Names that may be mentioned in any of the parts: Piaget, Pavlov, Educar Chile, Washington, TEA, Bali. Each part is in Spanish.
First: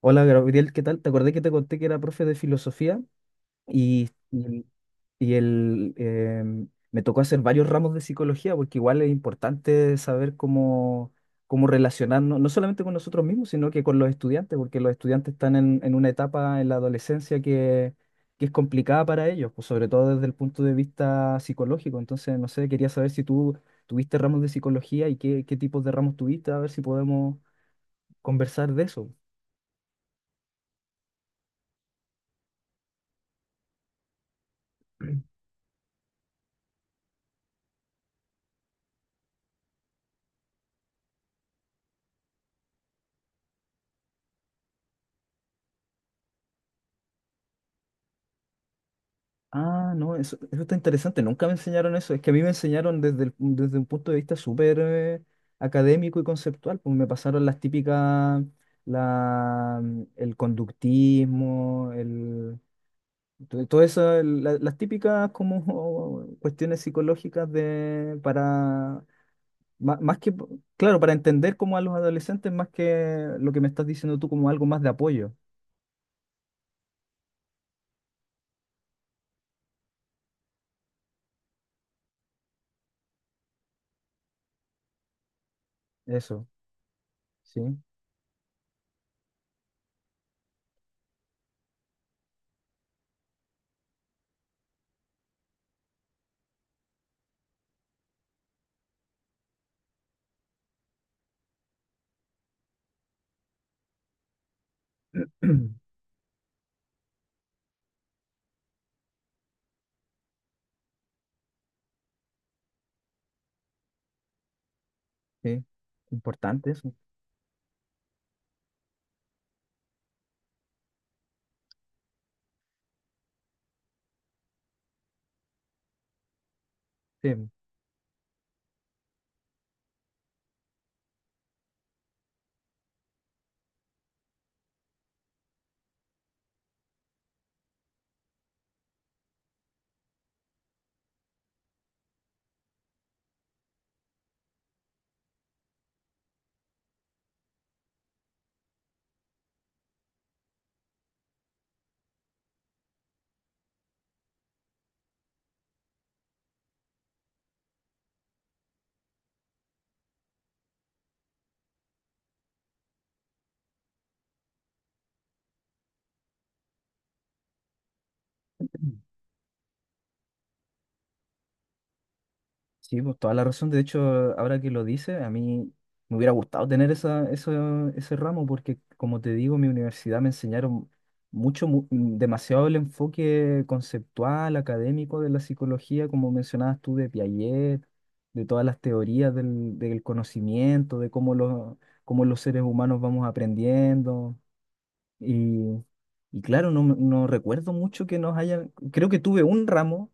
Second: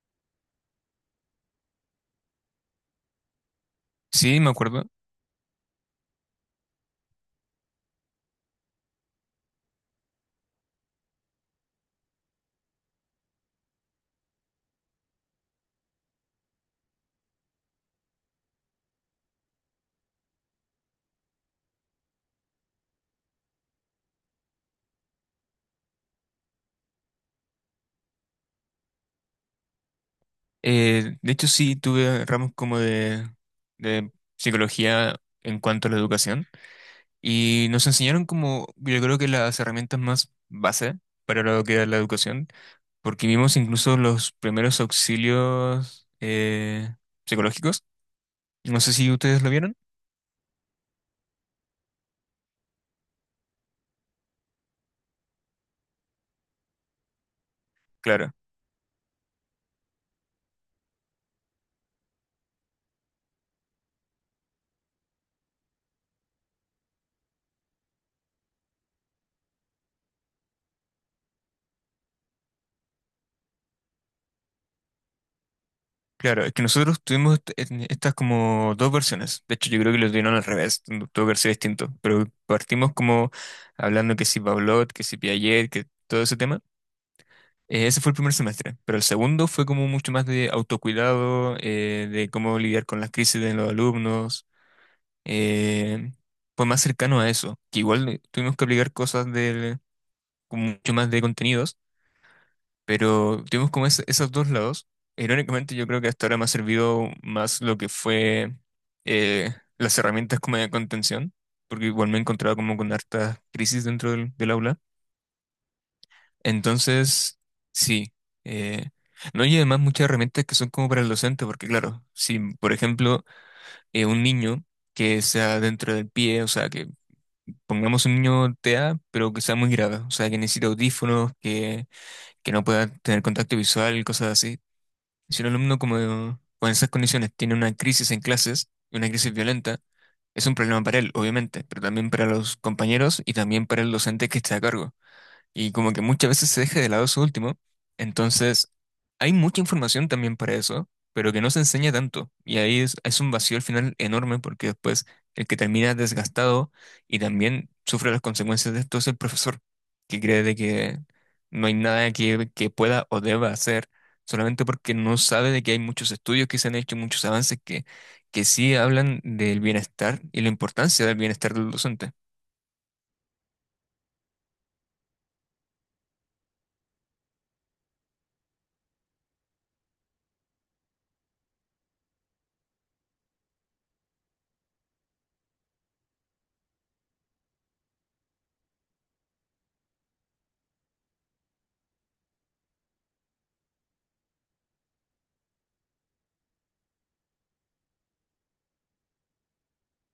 Hola Gabriel, ¿qué tal? Te acordé que te conté que era profe de filosofía y, Sí, me y, acuerdo. y el, me tocó hacer varios ramos de psicología porque igual es importante saber cómo, cómo relacionarnos, no solamente con nosotros mismos, sino que con los estudiantes, porque los estudiantes están en una etapa en la adolescencia que es complicada para ellos, pues sobre todo desde el punto de vista psicológico. Entonces, no sé, quería saber si tú tuviste ramos de psicología y qué tipos de ramos tuviste, a ver si podemos conversar de eso. De hecho, sí, tuve ramos como de psicología en cuanto a la educación y nos enseñaron como, yo creo que las herramientas más base para lo que es la educación, porque vimos incluso los primeros auxilios psicológicos. No sé si ustedes lo vieron. Ah, no, eso está interesante. Nunca me enseñaron eso. Es que a mí me enseñaron desde, desde un punto de vista súper académico y conceptual. Pues me pasaron las Claro. típicas, la, el conductismo, el, todo eso, las típicas como cuestiones psicológicas de, para, más, que, claro, para entender como a los adolescentes, más que lo que me estás diciendo tú como algo más de apoyo. Claro, es que nosotros tuvimos en estas como dos versiones. De hecho, yo creo que lo tuvieron al revés, tuvo que haber sido distinto. Pero partimos como hablando que si Pavlov, que si Piaget, que todo ese Eso, tema. sí. Ese fue el primer semestre. Pero el segundo fue como mucho más de autocuidado, de cómo lidiar con las crisis de los alumnos. eh, Fue más cercano a eso. Que igual tuvimos que aplicar cosas del, con mucho más de contenidos, pero tuvimos como esos dos lados. Irónicamente, yo creo que hasta ahora me ha servido más lo que fue las herramientas como de contención, porque igual me he encontrado como con hartas crisis dentro del aula. Sí, importante eso. Entonces, sí. eh, no, y además muchas herramientas que son como para el docente, porque claro, si por ejemplo un niño que sea dentro del pie, o sea, que Sí. pongamos un niño TEA, pero que sea muy grave, o sea, que necesite audífonos, que no pueda tener contacto visual, cosas así. Si un alumno como con esas condiciones tiene una crisis en clases, una crisis violenta, es un problema para él, obviamente, pero también para los compañeros y también para el docente que está a cargo, y como que muchas veces se deja de lado eso último. Entonces, hay mucha información también para eso, pero que no se enseña tanto. Y ahí es un vacío al final enorme porque después el que termina desgastado y también sufre las consecuencias de esto es el profesor, que cree de que no hay nada que pueda o deba hacer. Solamente porque no sabe de que hay muchos estudios que se han hecho, muchos avances que sí hablan del bienestar y la importancia del bienestar del docente. Sí, pues toda la razón. De hecho, ahora que lo dice, a mí me hubiera gustado tener ese ramo porque, como te digo, en mi universidad me enseñaron mucho, demasiado el enfoque conceptual, académico de la psicología, como mencionabas tú, de Piaget, de todas las teorías del conocimiento, de cómo los seres humanos vamos aprendiendo. Y, y claro, no, no recuerdo mucho que nos hayan, creo que tuve un ramo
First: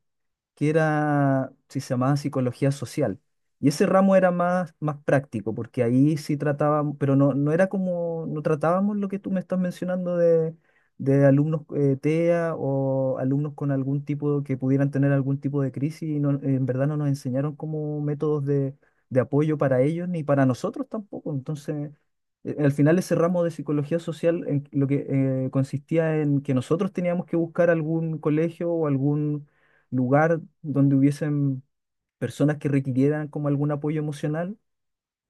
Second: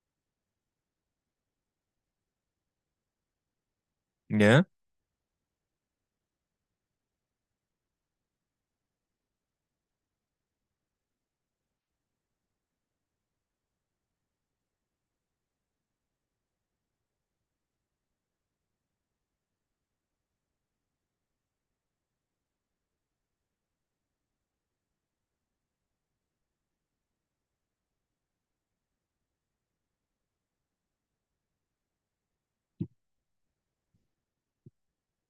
que era, si se llamaba psicología social. Y ese ramo era ¿Ya? Más práctico, porque ahí sí tratábamos, pero no, no era como, no tratábamos lo que tú me estás mencionando de alumnos TEA o alumnos con algún tipo, que pudieran tener algún tipo de crisis, y en verdad no nos enseñaron como métodos de apoyo para ellos ni para nosotros tampoco. Entonces, al final ese ramo de psicología social en, lo que consistía en que nosotros teníamos que buscar algún colegio o algún lugar donde hubiesen personas que requirieran como algún apoyo emocional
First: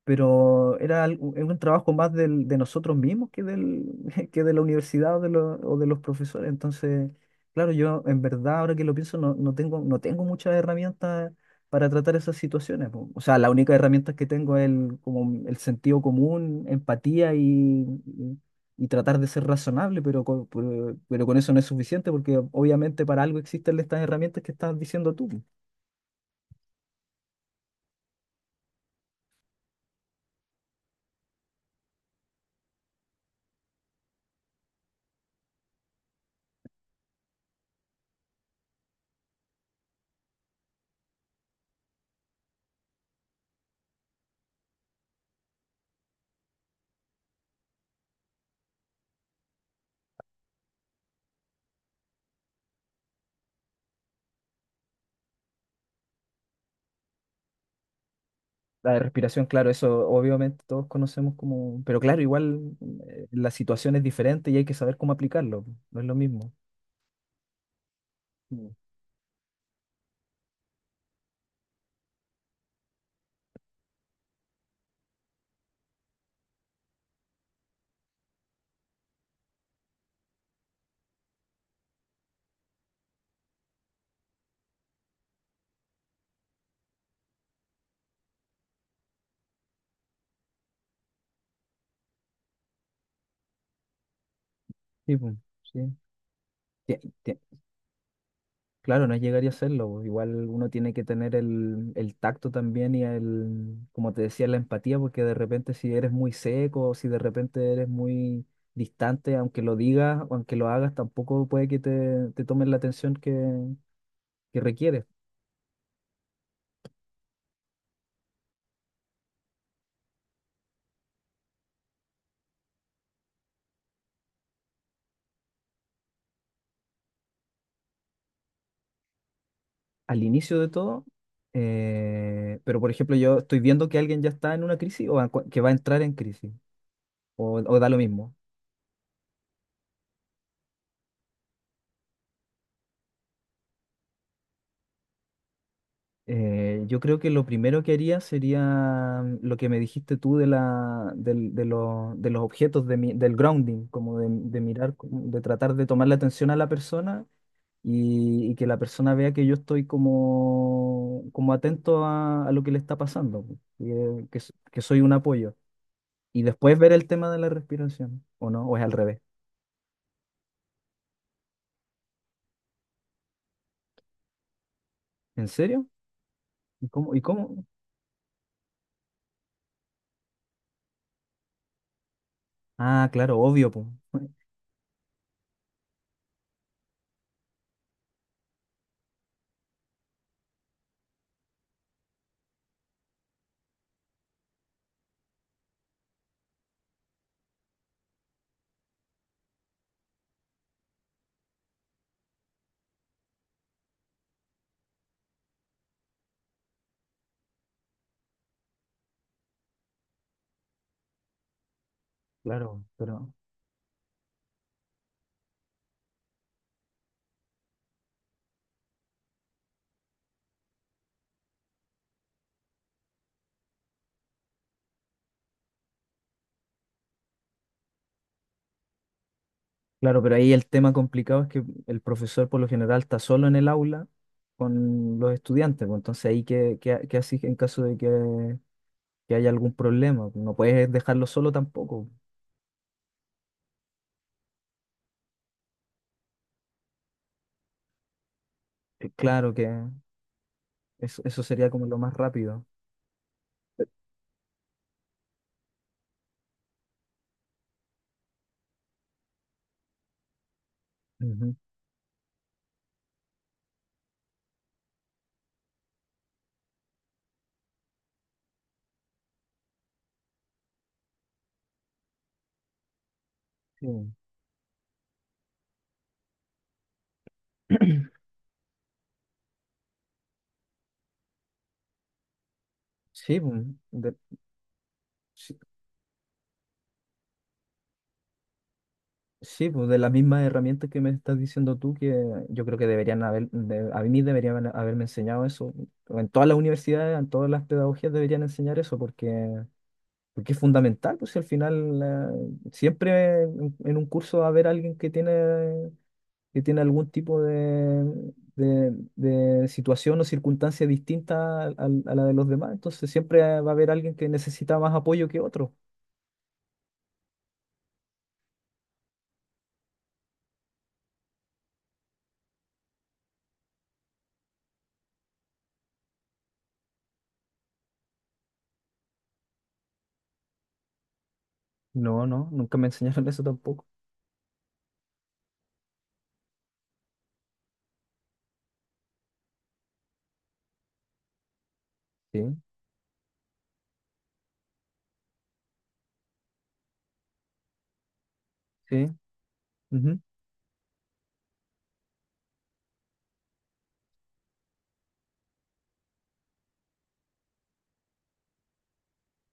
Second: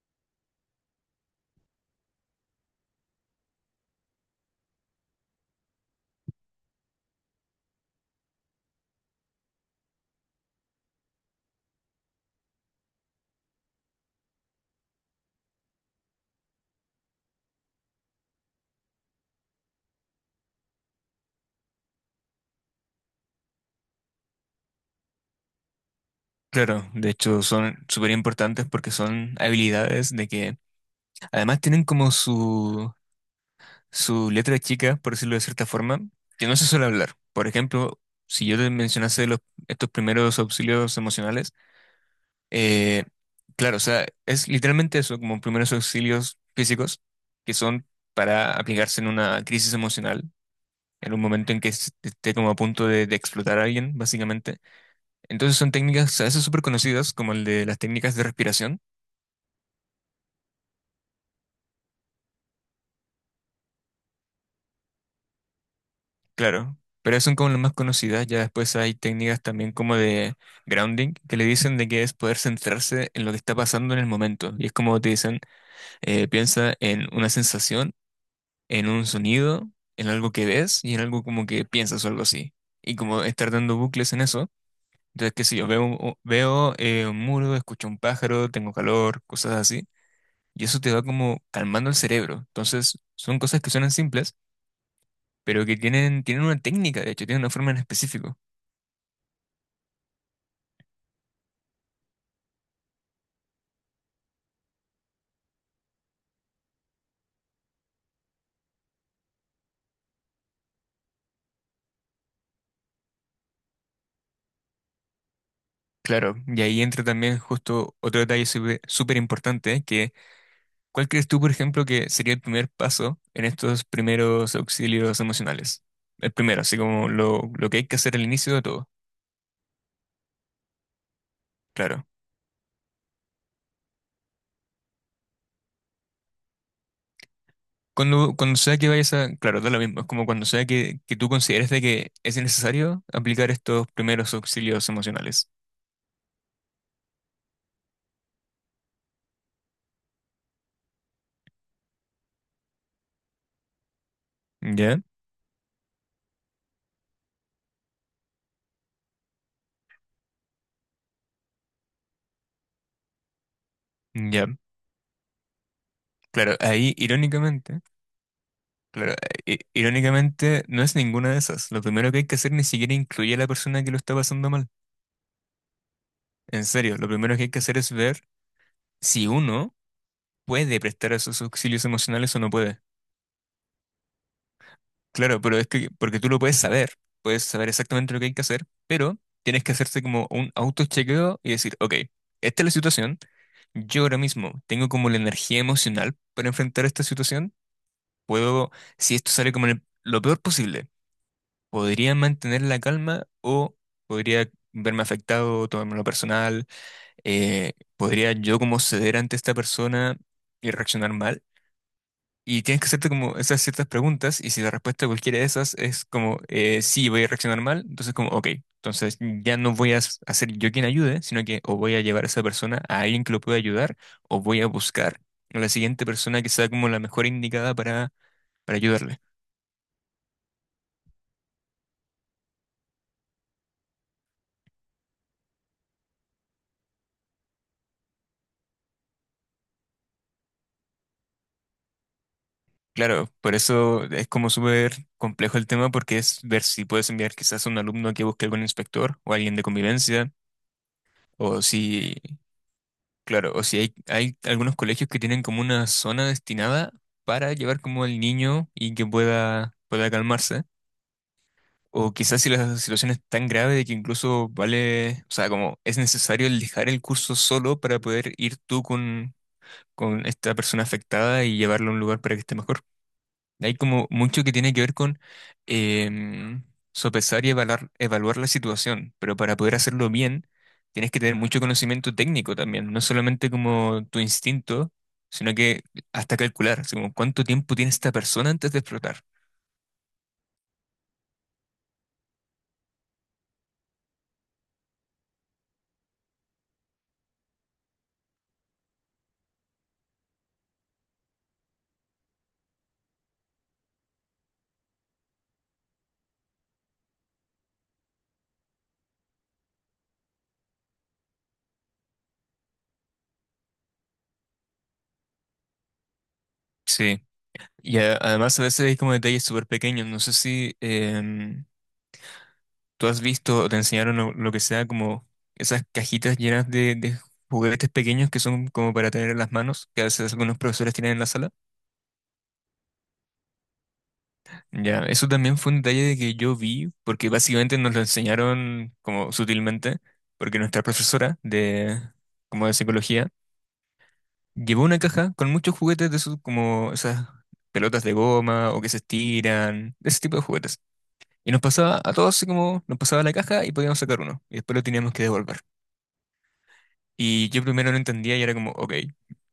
pero era un trabajo más de nosotros mismos que, del, que de la universidad o de, o de los profesores. Entonces, claro, yo en verdad, ahora que lo pienso, no, no tengo muchas herramientas para tratar esas situaciones. Po. O sea, la única herramienta que tengo es el, como el sentido común, empatía y tratar de ser razonable, pero con eso no es suficiente porque obviamente para algo existen estas herramientas que estás diciendo tú. Claro, de hecho son súper importantes porque son habilidades de que además tienen como su letra chica, por decirlo de cierta forma, que no se suele hablar. Por ejemplo, si yo te mencionase los, estos primeros auxilios emocionales, eh, claro, o sea, es literalmente eso, como primeros auxilios físicos que son para aplicarse en una crisis emocional, en un momento en que esté como a punto de explotar a alguien, básicamente. Entonces son técnicas a veces súper conocidas, como el de las técnicas de respiración. La de respiración, claro, eso obviamente todos conocemos como, pero claro, igual la situación es diferente y hay que saber cómo aplicarlo, po, no es lo mismo. Claro, pero son como las más conocidas. Ya Mm. después hay técnicas también como de grounding, que le dicen de que es poder centrarse en lo que está pasando en el momento. Y es como te dicen, piensa en una sensación, en un sonido, en algo que ves y en algo como que piensas o algo así. Y como estar dando bucles en eso. Entonces, qué sé yo, veo un muro, escucho un pájaro, tengo calor, cosas así. Y eso te va como calmando el cerebro. Entonces, son cosas que suenan simples, Sí, po, pero que sí. Tienen una Tie- técnica, de hecho, tie- tienen una forma en específico. Claro, no llegaría a serlo, po, igual uno tiene que tener el tacto también y el, como te decía, la empatía, porque de repente si eres muy seco o si de repente eres muy distante, aunque lo digas o aunque lo hagas, tampoco puede que te tomen la atención que requieres. Claro, y ahí entra también justo otro detalle súper súper importante, que ¿cuál crees tú, por ejemplo, que sería el primer paso en estos primeros auxilios emocionales? El primero, así como lo que hay que hacer al inicio de todo. Al inicio de todo, Claro. Pero por ejemplo yo estoy viendo que alguien ya está en una crisis o a que va a entrar en crisis, o da lo mismo. Cuando sea que vayas a... Claro, da lo mismo, es como cuando sea que tú consideres de que es necesario aplicar estos primeros auxilios emocionales. Yo creo que lo primero que haría sería lo que me dijiste tú de, la, de los objetos, del grounding, como de mirar, ¿Ya? como de tratar de tomar la atención a la persona y que la persona vea que yo estoy como, como atento a lo que le está pasando, que Ya. Que soy un apoyo. Y Claro, después ver ahí el tema de la irónicamente... respiración, ¿o no? ¿O es al Claro, revés? Irónicamente no es ninguna de esas. Lo primero que hay que hacer ni siquiera incluye a la persona que lo está pasando mal. ¿En serio? En serio, lo ¿Y primero que hay que cómo? hacer es ver si uno puede prestar esos auxilios emocionales o no puede. Ah, claro, obvio, pues. Claro, pero es que, porque tú lo puedes saber exactamente lo que hay que hacer, pero tienes que hacerte como un autochequeo y decir, ok, esta es la situación, yo ahora mismo tengo como la energía emocional para enfrentar esta situación, puedo, si esto sale como lo peor posible, podría mantener la calma o podría verme afectado, tomármelo personal. ¿Podría yo como ceder ante esta persona y reaccionar mal? Y tienes Claro, que hacerte pero, como esas ciertas preguntas y si la respuesta a cualquiera de esas es como sí, voy a reaccionar mal, entonces como ok, entonces ya no voy a a ser yo quien ayude, sino que o voy a llevar a esa persona a alguien que lo pueda ayudar o voy a buscar a la siguiente persona que sea como la mejor indicada para ayudarle. claro, pero ahí el tema complicado es que el profesor por lo general está solo en el aula con los estudiantes, pues entonces ahí qué haces en caso de que haya algún problema, no puedes dejarlo solo tampoco. Claro, por eso es como súper complejo el tema porque es ver si puedes enviar quizás a un alumno que busque algún inspector o Claro alguien de que convivencia eso o sería como lo más si... rápido. Claro, o si hay algunos colegios que tienen como una zona destinada para llevar como al niño y que pueda calmarse. Ujú. O quizás si la situación es tan grave de que incluso vale, o sea, como es necesario el dejar el curso solo para poder ir tú con esta persona afectada y llevarlo a un lugar para que esté mejor. Hay Sí, como mucho que tiene que ver con em, sopesar y evaluar, evaluar la situación, pero para poder hacerlo bien tienes que tener mucho conocimiento técnico también, no sí, solamente pues, como de- tu instinto, sino sí, que hasta calcular, así como cuánto tiempo tiene esta persona antes de explotar. sí, pues de las mismas herramientas que me estás diciendo tú, que yo creo que deberían haber, a mí deberían haberme enseñado eso. En todas las universidades, en todas las pedagogías deberían enseñar eso, porque, porque es fundamental, pues si al final siempre en un curso va a haber alguien que tiene algún tipo de situación o circunstancia distinta a la de los demás, entonces siempre va a haber alguien que necesita más apoyo que otro. Sí, y además a veces hay como detalles súper pequeños, no sé si tú has visto o te enseñaron lo que sea como esas cajitas llenas de juguetes pequeños que son como para tener en las manos, que a veces algunos profesores tienen en la sala. No, no, nunca me enseñaron eso tampoco. Ya, eso también fue un detalle de que yo vi, porque básicamente nos lo enseñaron como sutilmente, porque nuestra profesora de Sí, como de psicología llevó una caja con muchos juguetes de esos como esas pelotas de goma o que se sí. estiran, de Ujú. ese tipo de juguetes. Y nos pasaba a todos así como nos pasaba la caja y podíamos sacar uno y después lo teníamos que devolver. Y yo primero no entendía y era como, ok,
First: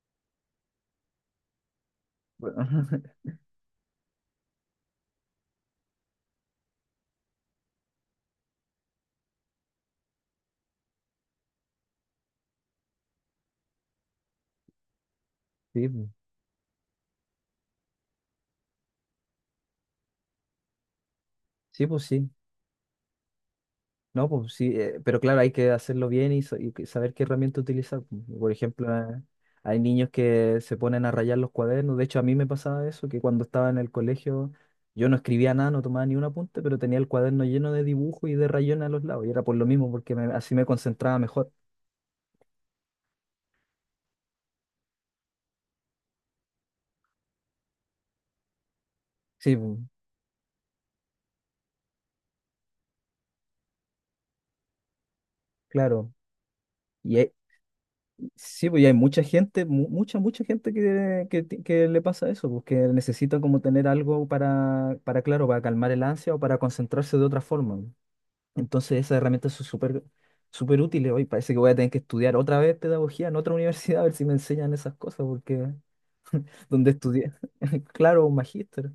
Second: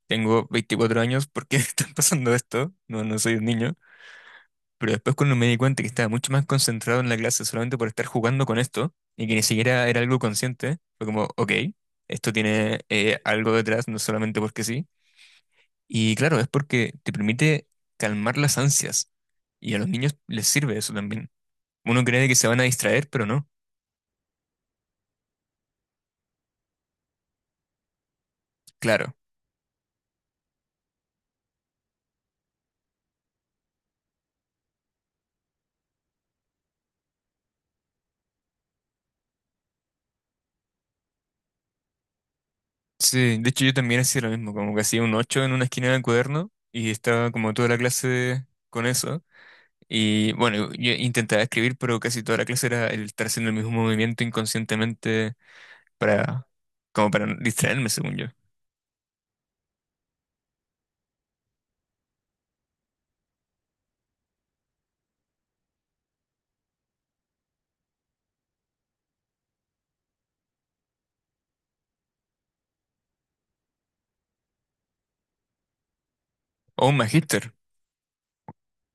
tengo 24 años, ¿por qué me están pasando esto? No, no soy un niño. Pero después cuando me di cuenta que estaba mucho más concentrado en la clase solamente por estar jugando con esto y que ni siquiera era algo consciente, fue como, ok, esto tiene algo detrás, no solamente porque sí. Sí, pu. Y claro, es porque te permite calmar las ansias y a los niños les sirve eso también. Sí, pues Uno cree sí. que se van a distraer, pero no. No, pues sí, pero claro, hay que hacerlo bien y, saber qué herramienta utilizar. Pu. Por ejemplo, Claro. eh, hay niños que se ponen a rayar los cuadernos. De hecho, a mí me pasaba eso, que cuando estaba en el colegio yo no escribía nada, no tomaba ni un apunte, pero tenía el cuaderno lleno de dibujos y de rayones a los lados. Y era por lo mismo, porque así me concentraba mejor. Sí, de hecho yo también hacía lo mismo, como que hacía un 8 en una esquina del cuaderno y estaba como toda la clase con eso. Sí, pu, Y bueno, yo intentaba escribir, pero casi toda la clase era el estar haciendo el mismo movimiento inconscientemente claro. para, como para Y, no distraerme, según yo. sí, pues y hay mucha gente, mucha gente que que le pasa eso, pues que necesita como tener algo para, claro, para calmar el ansia o para concentrarse de otra forma. Pues. Entonces esas herramientas son súper, súper útiles. Hoy parece que voy a tener que estudiar otra vez pedagogía en otra universidad a ver si me enseñan esas cosas, porque O donde un estudié, magíster. claro, un magíster.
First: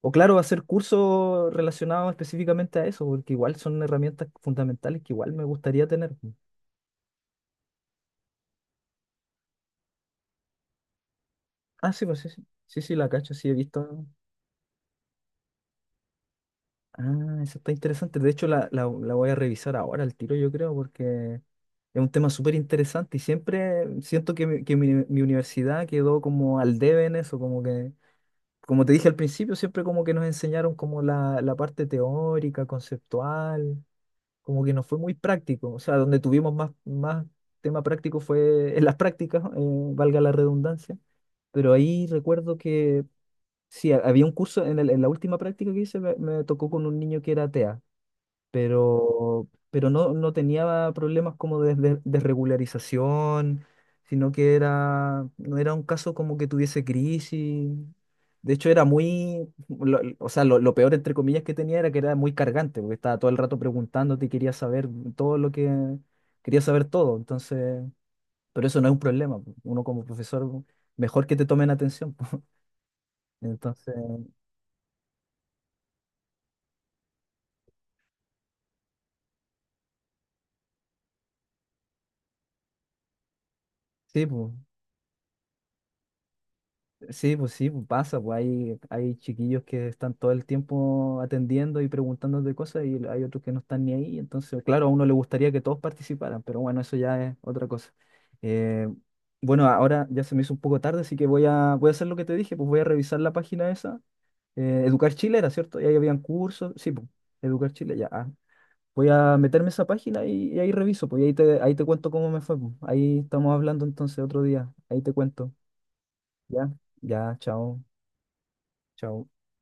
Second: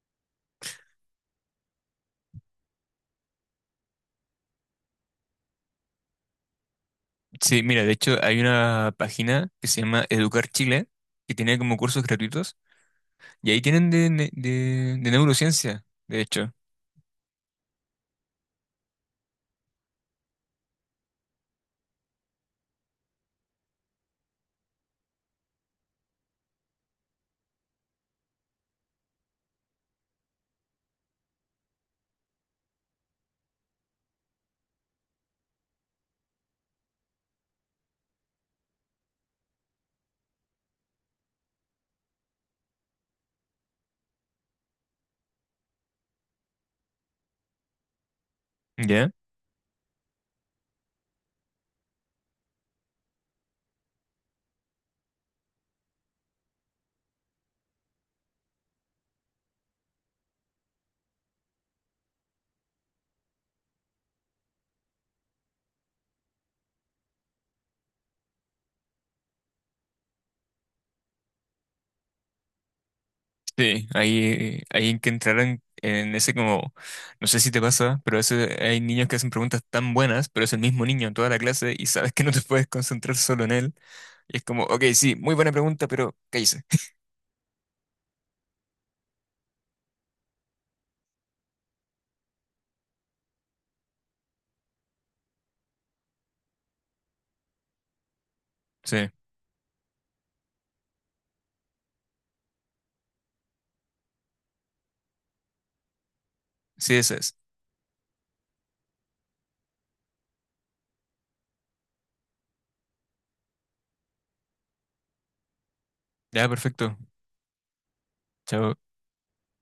O claro, hacer cursos relacionados específicamente a eso, porque igual son herramientas fundamentales que igual me gustaría tener. Pues. Sí, mira, de hecho hay una página que se llama Educar Chile, que tiene como Ah, cursos sí, pues sí, sí, gratuitos, sí, sí, la cacho, sí, y he ahí tienen visto. De neurociencia, de hecho. Ah, eso está interesante. De hecho, la, la voy a revisar ahora al tiro, yo creo, porque es un tema súper interesante y siempre siento que mi universidad quedó como al debe en eso, como que, como te dije al principio, siempre como que nos enseñaron como la parte teórica, conceptual, como que no fue muy práctico. O sea, donde tuvimos más, más tema práctico fue en las prácticas, valga la redundancia, pero ahí recuerdo que... Sí, había un curso en, en la última práctica que hice, me tocó con un niño que era TEA ¿Ya? Pero no, no tenía problemas como de, de regularización, sino que era, no era un caso como que tuviese crisis. De hecho, era muy, o sea, lo peor entre comillas que tenía era que era muy cargante, porque estaba todo el rato preguntándote y quería saber todo lo que, quería saber todo. Entonces, pero eso no es un problema. Po. Uno como profesor, mejor que te tomen atención. Po. Sí, Entonces, ahí hay que entrar en ese como, no sé si te pasa, pero a veces hay niños que hacen preguntas tan buenas, pero es el mismo niño en toda la clase y sabes que no te puedes concentrar solo en él. sí, Y es pues. como, ok, sí, muy buena pregunta, pero ¿qué hice? Sí, pues sí, pues pasa, pues hay chiquillos que están todo el tiempo atendiendo y preguntando de cosas y hay otros que no están ni ahí, entonces, claro, a uno le gustaría que todos participaran, pero bueno, eso ya es otra cosa. Eh, Sí, bueno, ahora ya se me hizo un poco tarde, así que voy voy a hacer lo que te dije, pues voy a revisar la página esa. Educar Chile era, ¿cierto? Y ahí habían cursos, sí, sí, pues, esa es. Educar Chile, ya. Ah. Voy a meterme a esa página y ahí reviso, pues y ahí te cuento cómo me fue, pues. Ahí estamos hablando entonces otro día, ahí te cuento, Ya, ¿ya? perfecto. Ya, chao. Chao. Chao.